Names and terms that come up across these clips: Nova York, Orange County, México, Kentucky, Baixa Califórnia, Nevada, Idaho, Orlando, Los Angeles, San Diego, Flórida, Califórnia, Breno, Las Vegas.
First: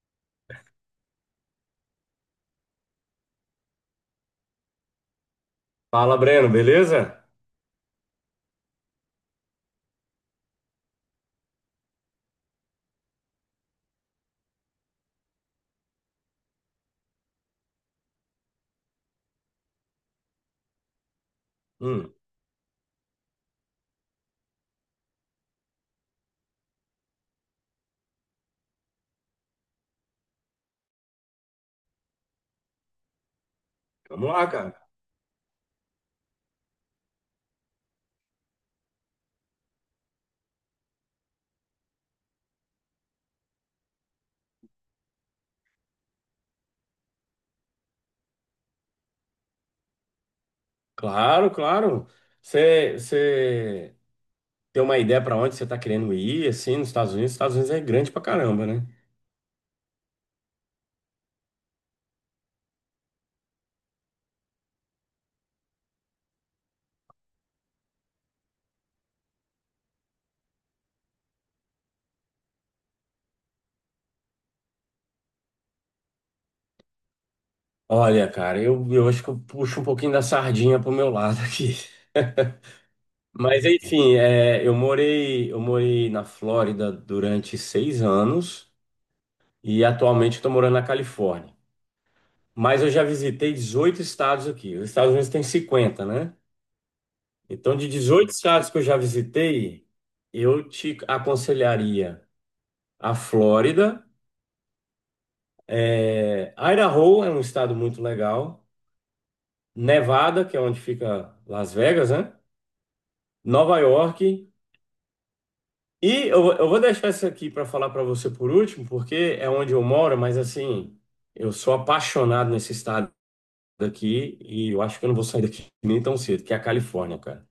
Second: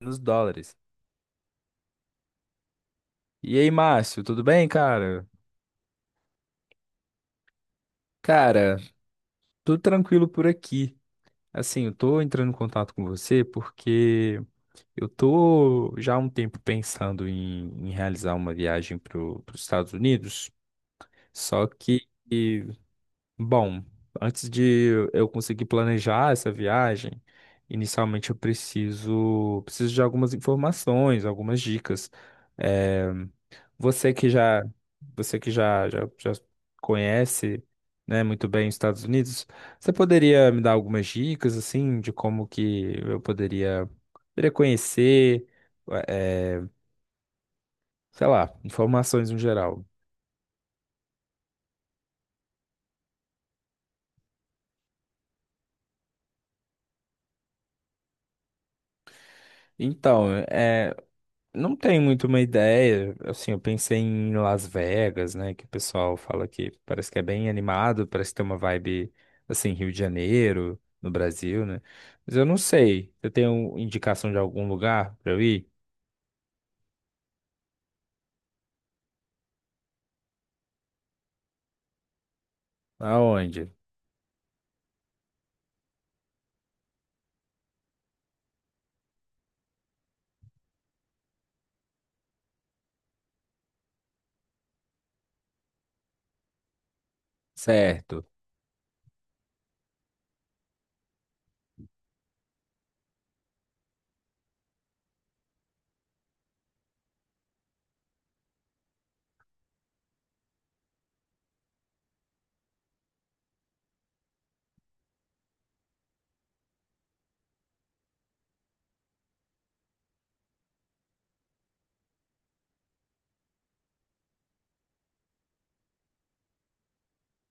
Nos dólares. E aí, Márcio, tudo bem, cara? Fala, Breno, beleza? Cara, tudo tranquilo por aqui. Assim, eu tô entrando em contato com você porque eu tô já há um tempo pensando em realizar uma viagem para os Estados Unidos. Só que, Hum, e, bom, antes de eu conseguir planejar essa viagem, inicialmente eu preciso de algumas informações, algumas dicas. Eh, Você que Vamos lá, já, cara. você que já conhece, né, muito bem os Estados Unidos, você poderia me dar algumas dicas, assim, de como que eu poderia, poderia conhecer, eh, sei lá, informações no geral? Claro, claro. Você tem uma ideia para onde você tá querendo ir, assim, nos Estados Unidos? Os Estados Unidos é grande pra caramba, né? Então, não tenho muito uma ideia. Assim, eu pensei em Las Vegas, né? Que o pessoal fala que parece que é bem animado, parece que tem uma vibe assim, Rio de Janeiro, no Brasil, né? Mas eu não sei. Você tem um- indicação de algum lugar pra eu ir? Olha, cara, eu acho que eu puxo um pouquinho da sardinha pro meu lado aqui. Mas, Aonde? enfim, é, eu morei na Flórida durante 6 anos e atualmente estou morando na Califórnia. Mas eu já visitei 18 estados aqui. Os Estados Unidos tem 50, né? Então, de Certo, 18 estados que eu já visitei, eu te aconselharia a Flórida. É, Idaho é um estado muito legal. Nevada, que é onde fica Las Vegas, né? Nova York. E eu vou deixar isso aqui para falar para você por último, porque é onde eu moro, mas assim, eu sou apaixonado nesse estado daqui e eu acho que eu não vou sair daqui nem tão cedo, que é a Califórnia, cara.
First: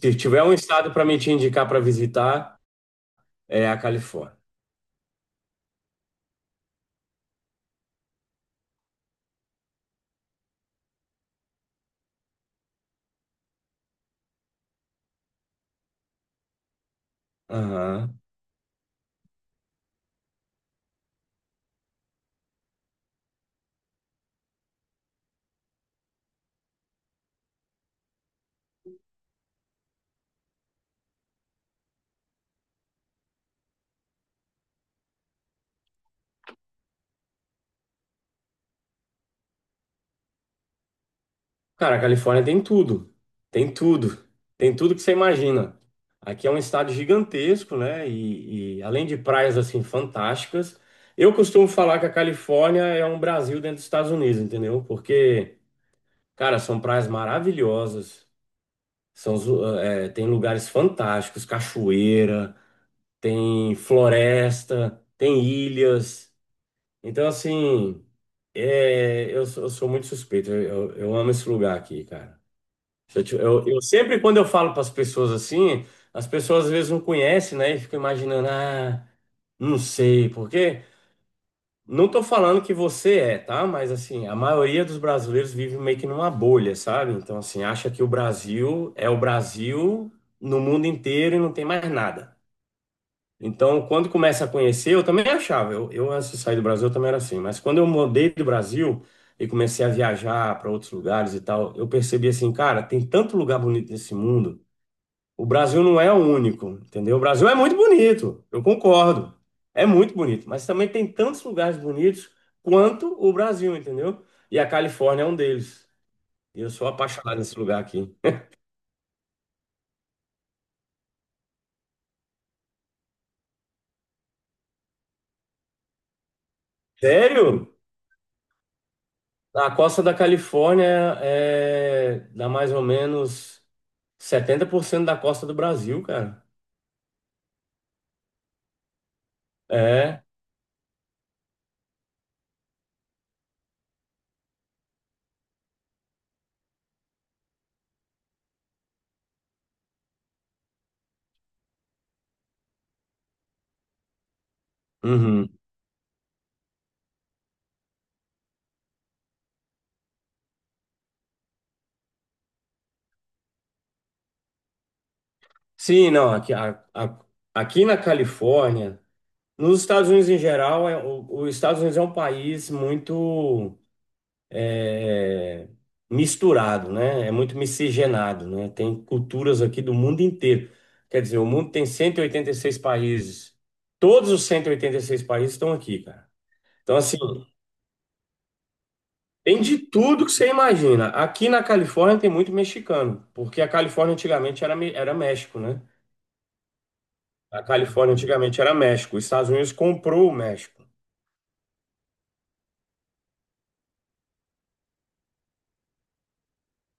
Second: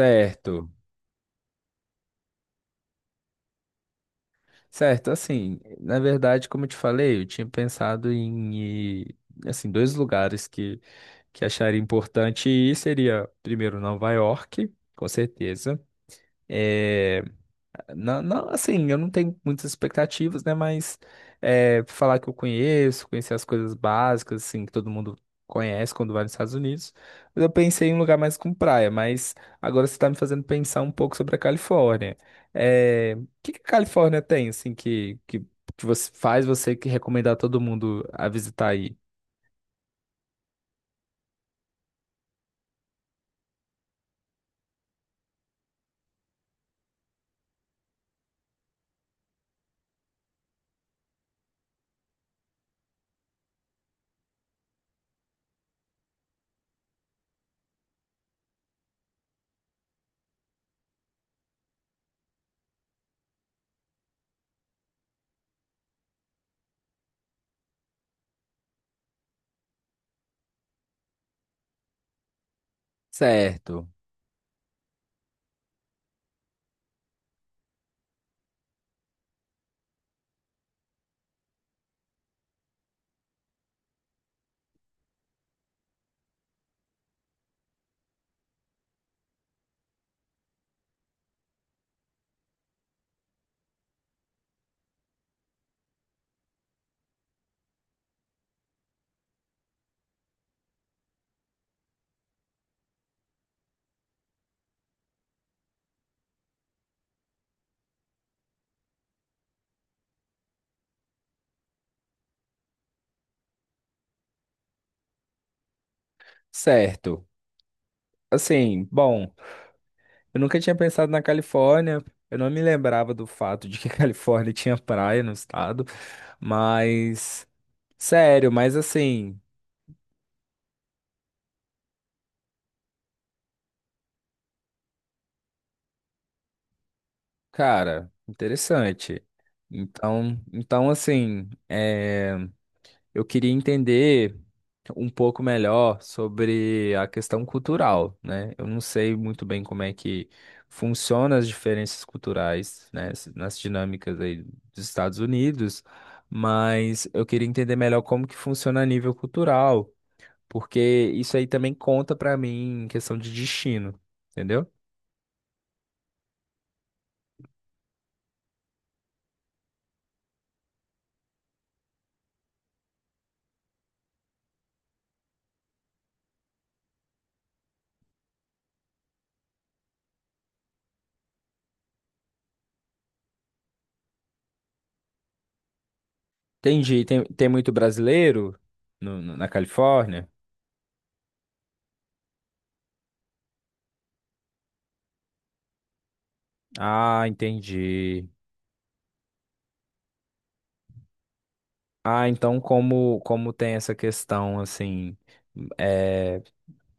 Se tiver um estado para me te indicar para visitar, é a Califórnia. certo. Assim, na verdade, como eu te falei, eu tinha pensado em ir, assim, dois lugares que acharia importante ir seria primeiro Nova York, com certeza. É, Aham. não, não, assim, eu não tenho muitas expectativas, né? Mas é, falar que eu conheço, conhecer as coisas básicas, assim, que todo mundo conhece quando vai nos Estados Unidos. Mas eu pensei em um lugar mais com praia, mas agora você está me fazendo pensar um pouco sobre a Califórnia. É, o que que a Califórnia tem, assim, que você faz você que recomendar todo mundo a visitar aí? Cara, a Califórnia tem tudo. Tem tudo. Tem tudo que você imagina. Aqui é um estado gigantesco, né? E além de praias assim fantásticas, eu costumo falar que a Califórnia é um Brasil dentro dos Estados Unidos, entendeu? Porque, cara, são praias maravilhosas. São, é, tem lugares fantásticos, cachoeira, tem floresta, tem ilhas. Então, assim, eu sou muito suspeito. Eu amo esse lugar aqui, cara. Eu Certo, sempre, quando eu falo para as pessoas assim, as pessoas às vezes não conhecem, né? E ficam imaginando, ah, não sei por quê. Não tô falando que você é, tá? Mas assim, a maioria dos brasileiros vive meio que numa bolha, sabe? Então, assim, acha que o Brasil é o Brasil no mundo inteiro e não tem mais nada. Então, quando começa a conhecer, eu também achava. Eu antes de sair do Brasil, eu também era assim. Mas quando eu mudei do Brasil e comecei a viajar para outros lugares e tal, eu percebi assim, cara, tem tanto lugar bonito nesse mundo. O Brasil não é o único, entendeu? O Brasil é muito bonito, eu concordo. É muito bonito, mas também tem tantos lugares bonitos quanto o Brasil, entendeu? E a Califórnia é um deles. E eu sou certo. apaixonado nesse lugar aqui. Assim, bom. Eu nunca tinha pensado na Califórnia. Eu não me lembrava do fato de que a Califórnia tinha praia no estado. Mas, Sério? sério, mas assim, A costa da Califórnia é dá mais ou menos 70% da costa do Brasil, cara. cara, interessante. É. Então, então assim, é, eu queria entender. Um pouco melhor sobre a questão cultural, né? Eu não sei muito bem como é que funciona as diferenças culturais, né, s- nas dinâmicas aí dos Estados Uhum. Unidos, mas eu queria entender melhor como que funciona a nível cultural, porque isso aí também conta para mim em questão de destino, entendeu? Sim, não, aqui, aqui na Califórnia, nos Estados Unidos em geral, os Estados Unidos é um país muito é, misturado, né? É muito miscigenado, né? Tem culturas aqui do mundo inteiro. Quer dizer, o mundo tem 186 países. Todos os 186 países estão aqui, cara. Então, Entendi. assim, Tem muito brasileiro na tem de tudo Califórnia? que você imagina. Aqui na Califórnia tem muito mexicano, porque a Califórnia antigamente era, era México, né? Ah, A Califórnia entendi. antigamente era México. Os Estados Unidos comprou o México. Ah, então como tem essa questão assim, é,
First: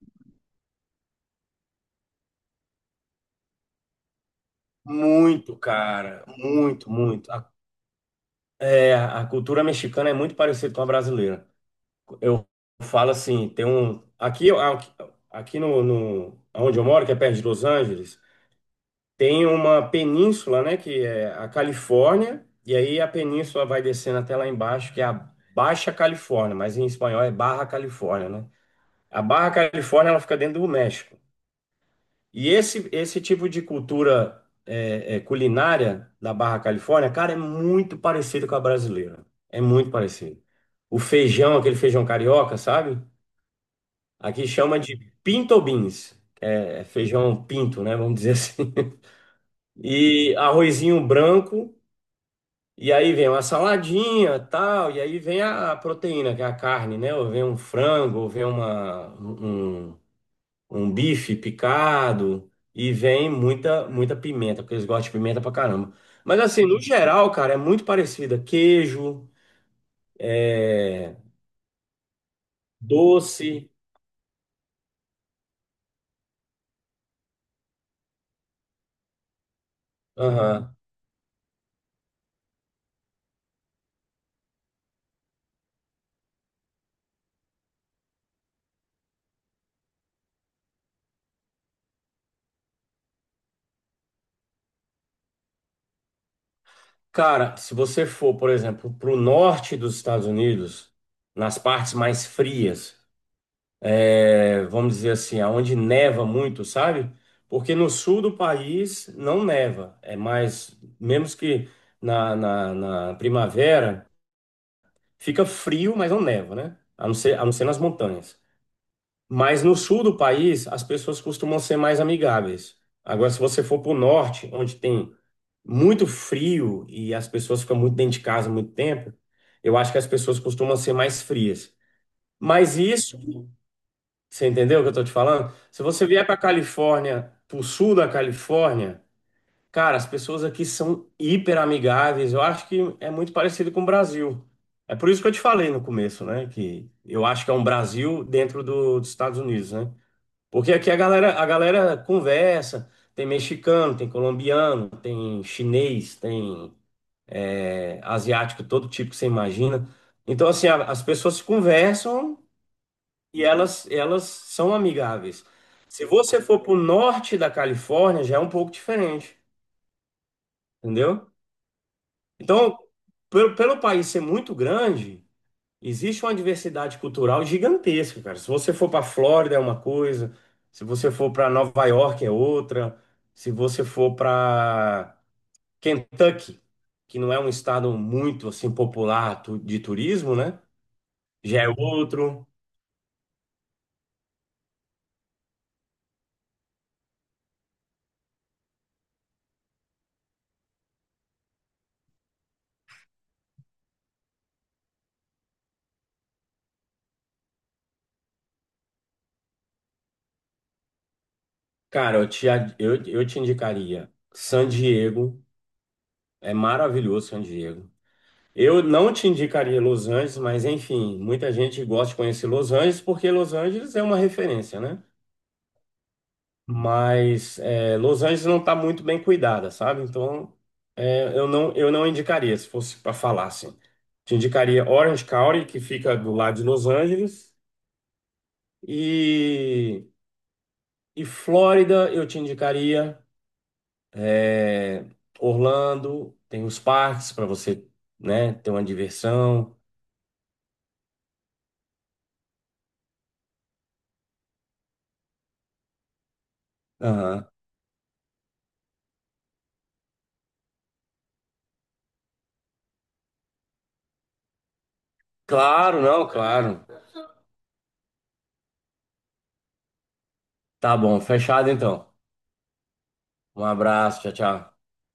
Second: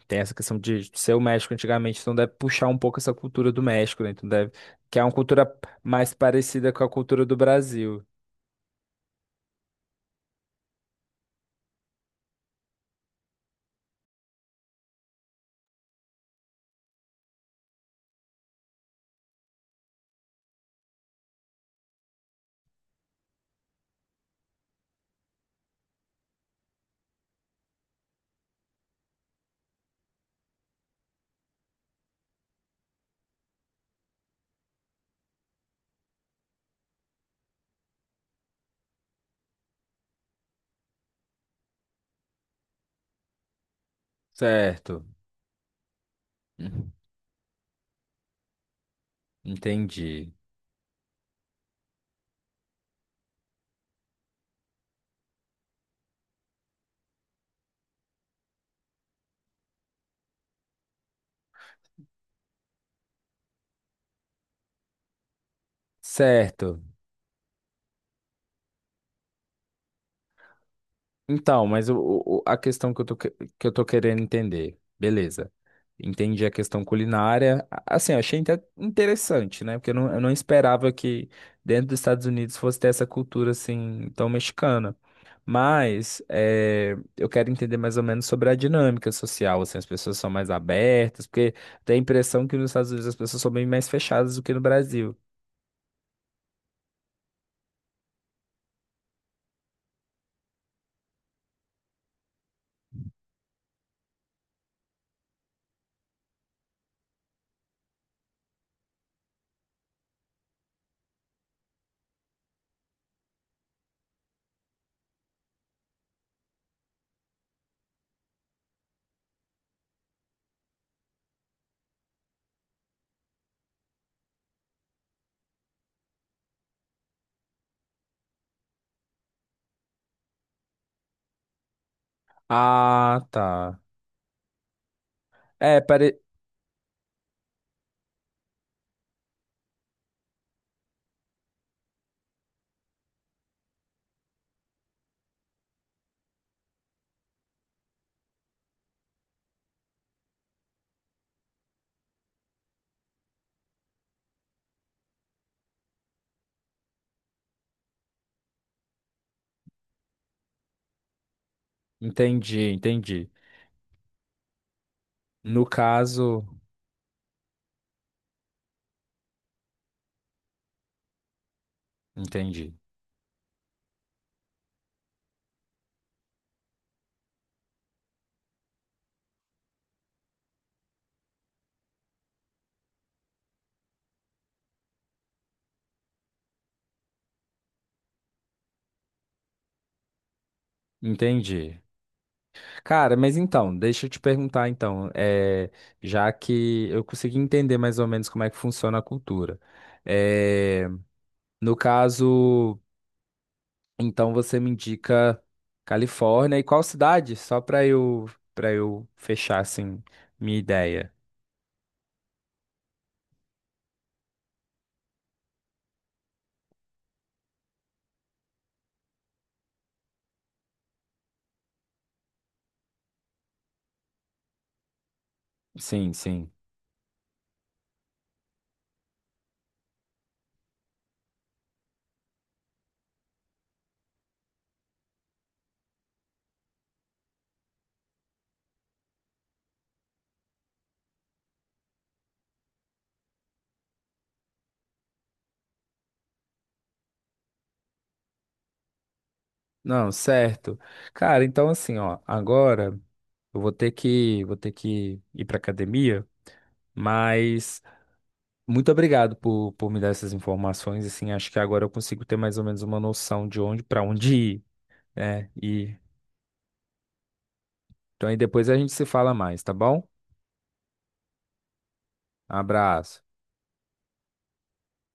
tem essa questão de ser o México antigamente, então deve puxar um pouco essa cultura do México, né? Então deve, que é uma cultura Muito, mais cara. parecida com Muito, a cultura muito. do Brasil. A cultura mexicana é muito parecida com a brasileira. Eu falo assim, tem um aqui aqui no, no onde eu moro, que é perto de Los Angeles, tem uma península, né, que é a Califórnia, e aí a península vai descendo até lá embaixo, que é a Baixa Califórnia, mas em espanhol é Barra Califórnia, né? A Barra Califórnia ela fica dentro do México. E esse tipo de cultura é, culinária da Barra Califórnia, cara, é muito parecido com a brasileira. É muito parecido. O feijão, aquele feijão carioca, sabe? Aqui chama de Certo. pinto beans, é Uhum. feijão pinto, né? Vamos dizer assim. Entendi. E arrozinho branco, e aí vem uma saladinha, tal, e aí vem a proteína, que é a carne, né? Ou vem um frango, ou vem um bife picado, e vem muita, muita pimenta, porque eles gostam de pimenta pra caramba. Mas assim, no Certo. geral, cara, é muito parecida. Queijo, é, Então, mas a questão que eu tô, que doce, eu tô querendo entender, beleza. Entendi a questão culinária. A- Assim, eu achei inte- interessante, né? Porque eu não aham. esperava que dentro dos Estados Unidos fosse ter essa cultura assim tão mexicana. Mas eh, eu quero entender mais ou menos sobre a dinâmica social, assim, as pessoas são mais abertas, porque tem a impressão que nos Estados Unidos as pessoas são bem mais fechadas do que no Brasil. Cara, se você for, por exemplo, para o norte dos Estados Unidos, nas partes mais frias, é, vamos dizer assim, aonde neva muito, sabe? Porque no sul do país não neva, é mais, menos que na primavera, fica frio, mas não neva, né? A não ser nas montanhas. Mas no sul do país, as pessoas costumam ser mais amigáveis. Agora, se você for para o norte, onde tem muito frio e as pessoas ficam muito dentro de casa muito tempo, eu acho que as pessoas costumam ser mais frias. Mas isso, Ah, tá. você entendeu o que eu tô te falando? É, Se você pare... vier para Califórnia, pro sul da Califórnia, cara, as pessoas aqui são hiper amigáveis. Eu acho que é muito parecido com o Brasil. É por isso que eu te falei no começo, né? Que eu acho que é um Brasil dentro do- dos Estados Unidos, né? Porque aqui a galera conversa, tem mexicano, tem colombiano, tem chinês, tem asiático, todo tipo que você imagina. Então, assim, a- as pessoas se conversam entendi, entendi. e elas são amigáveis. No Se você caso. for para o norte da Califórnia, já é um pouco diferente, entendeu? Entendi. Então, pelo país ser muito grande, existe uma diversidade cultural gigantesca, cara. Se você for para Flórida é uma coisa, se você for para Nova York é outra, se você for para Kentucky, que não é um estado muito assim popular de turismo, né? Já é Entendi. outro. Cara, mas então, deixa eu te perguntar então, é, já que eu consegui entender mais ou menos como é que funciona a cultura. É, no caso, então você me indica Califórnia e qual cidade? Só para eu fechar assim minha ideia. Cara, eu te indicaria San Diego. É maravilhoso San Diego. Eu não te indicaria Los Angeles, mas enfim, muita gente gosta de conhecer Los Angeles porque Los Angeles é uma referência, né? Sim, sim. Mas é, Los Angeles não está muito bem cuidada, sabe? Então é, eu não indicaria, se fosse para falar assim. Te indicaria Orange County, que fica do lado de Los Angeles, e, e Flórida eu te indicaria. É, Orlando, tem os parques para você, né, ter uma diversão. Não, certo. Cara, então assim, ó, agora eu vou ter que ir para academia, Aham. mas muito obrigado por me dar essas informações. Assim, acho que agora eu consigo ter mais ou menos uma noção de onde para onde ir, né? E Claro, não, claro. então aí depois a gente se fala mais, tá bom? Tá bom, fechado então. Abraço. Um abraço, tchau, tchau.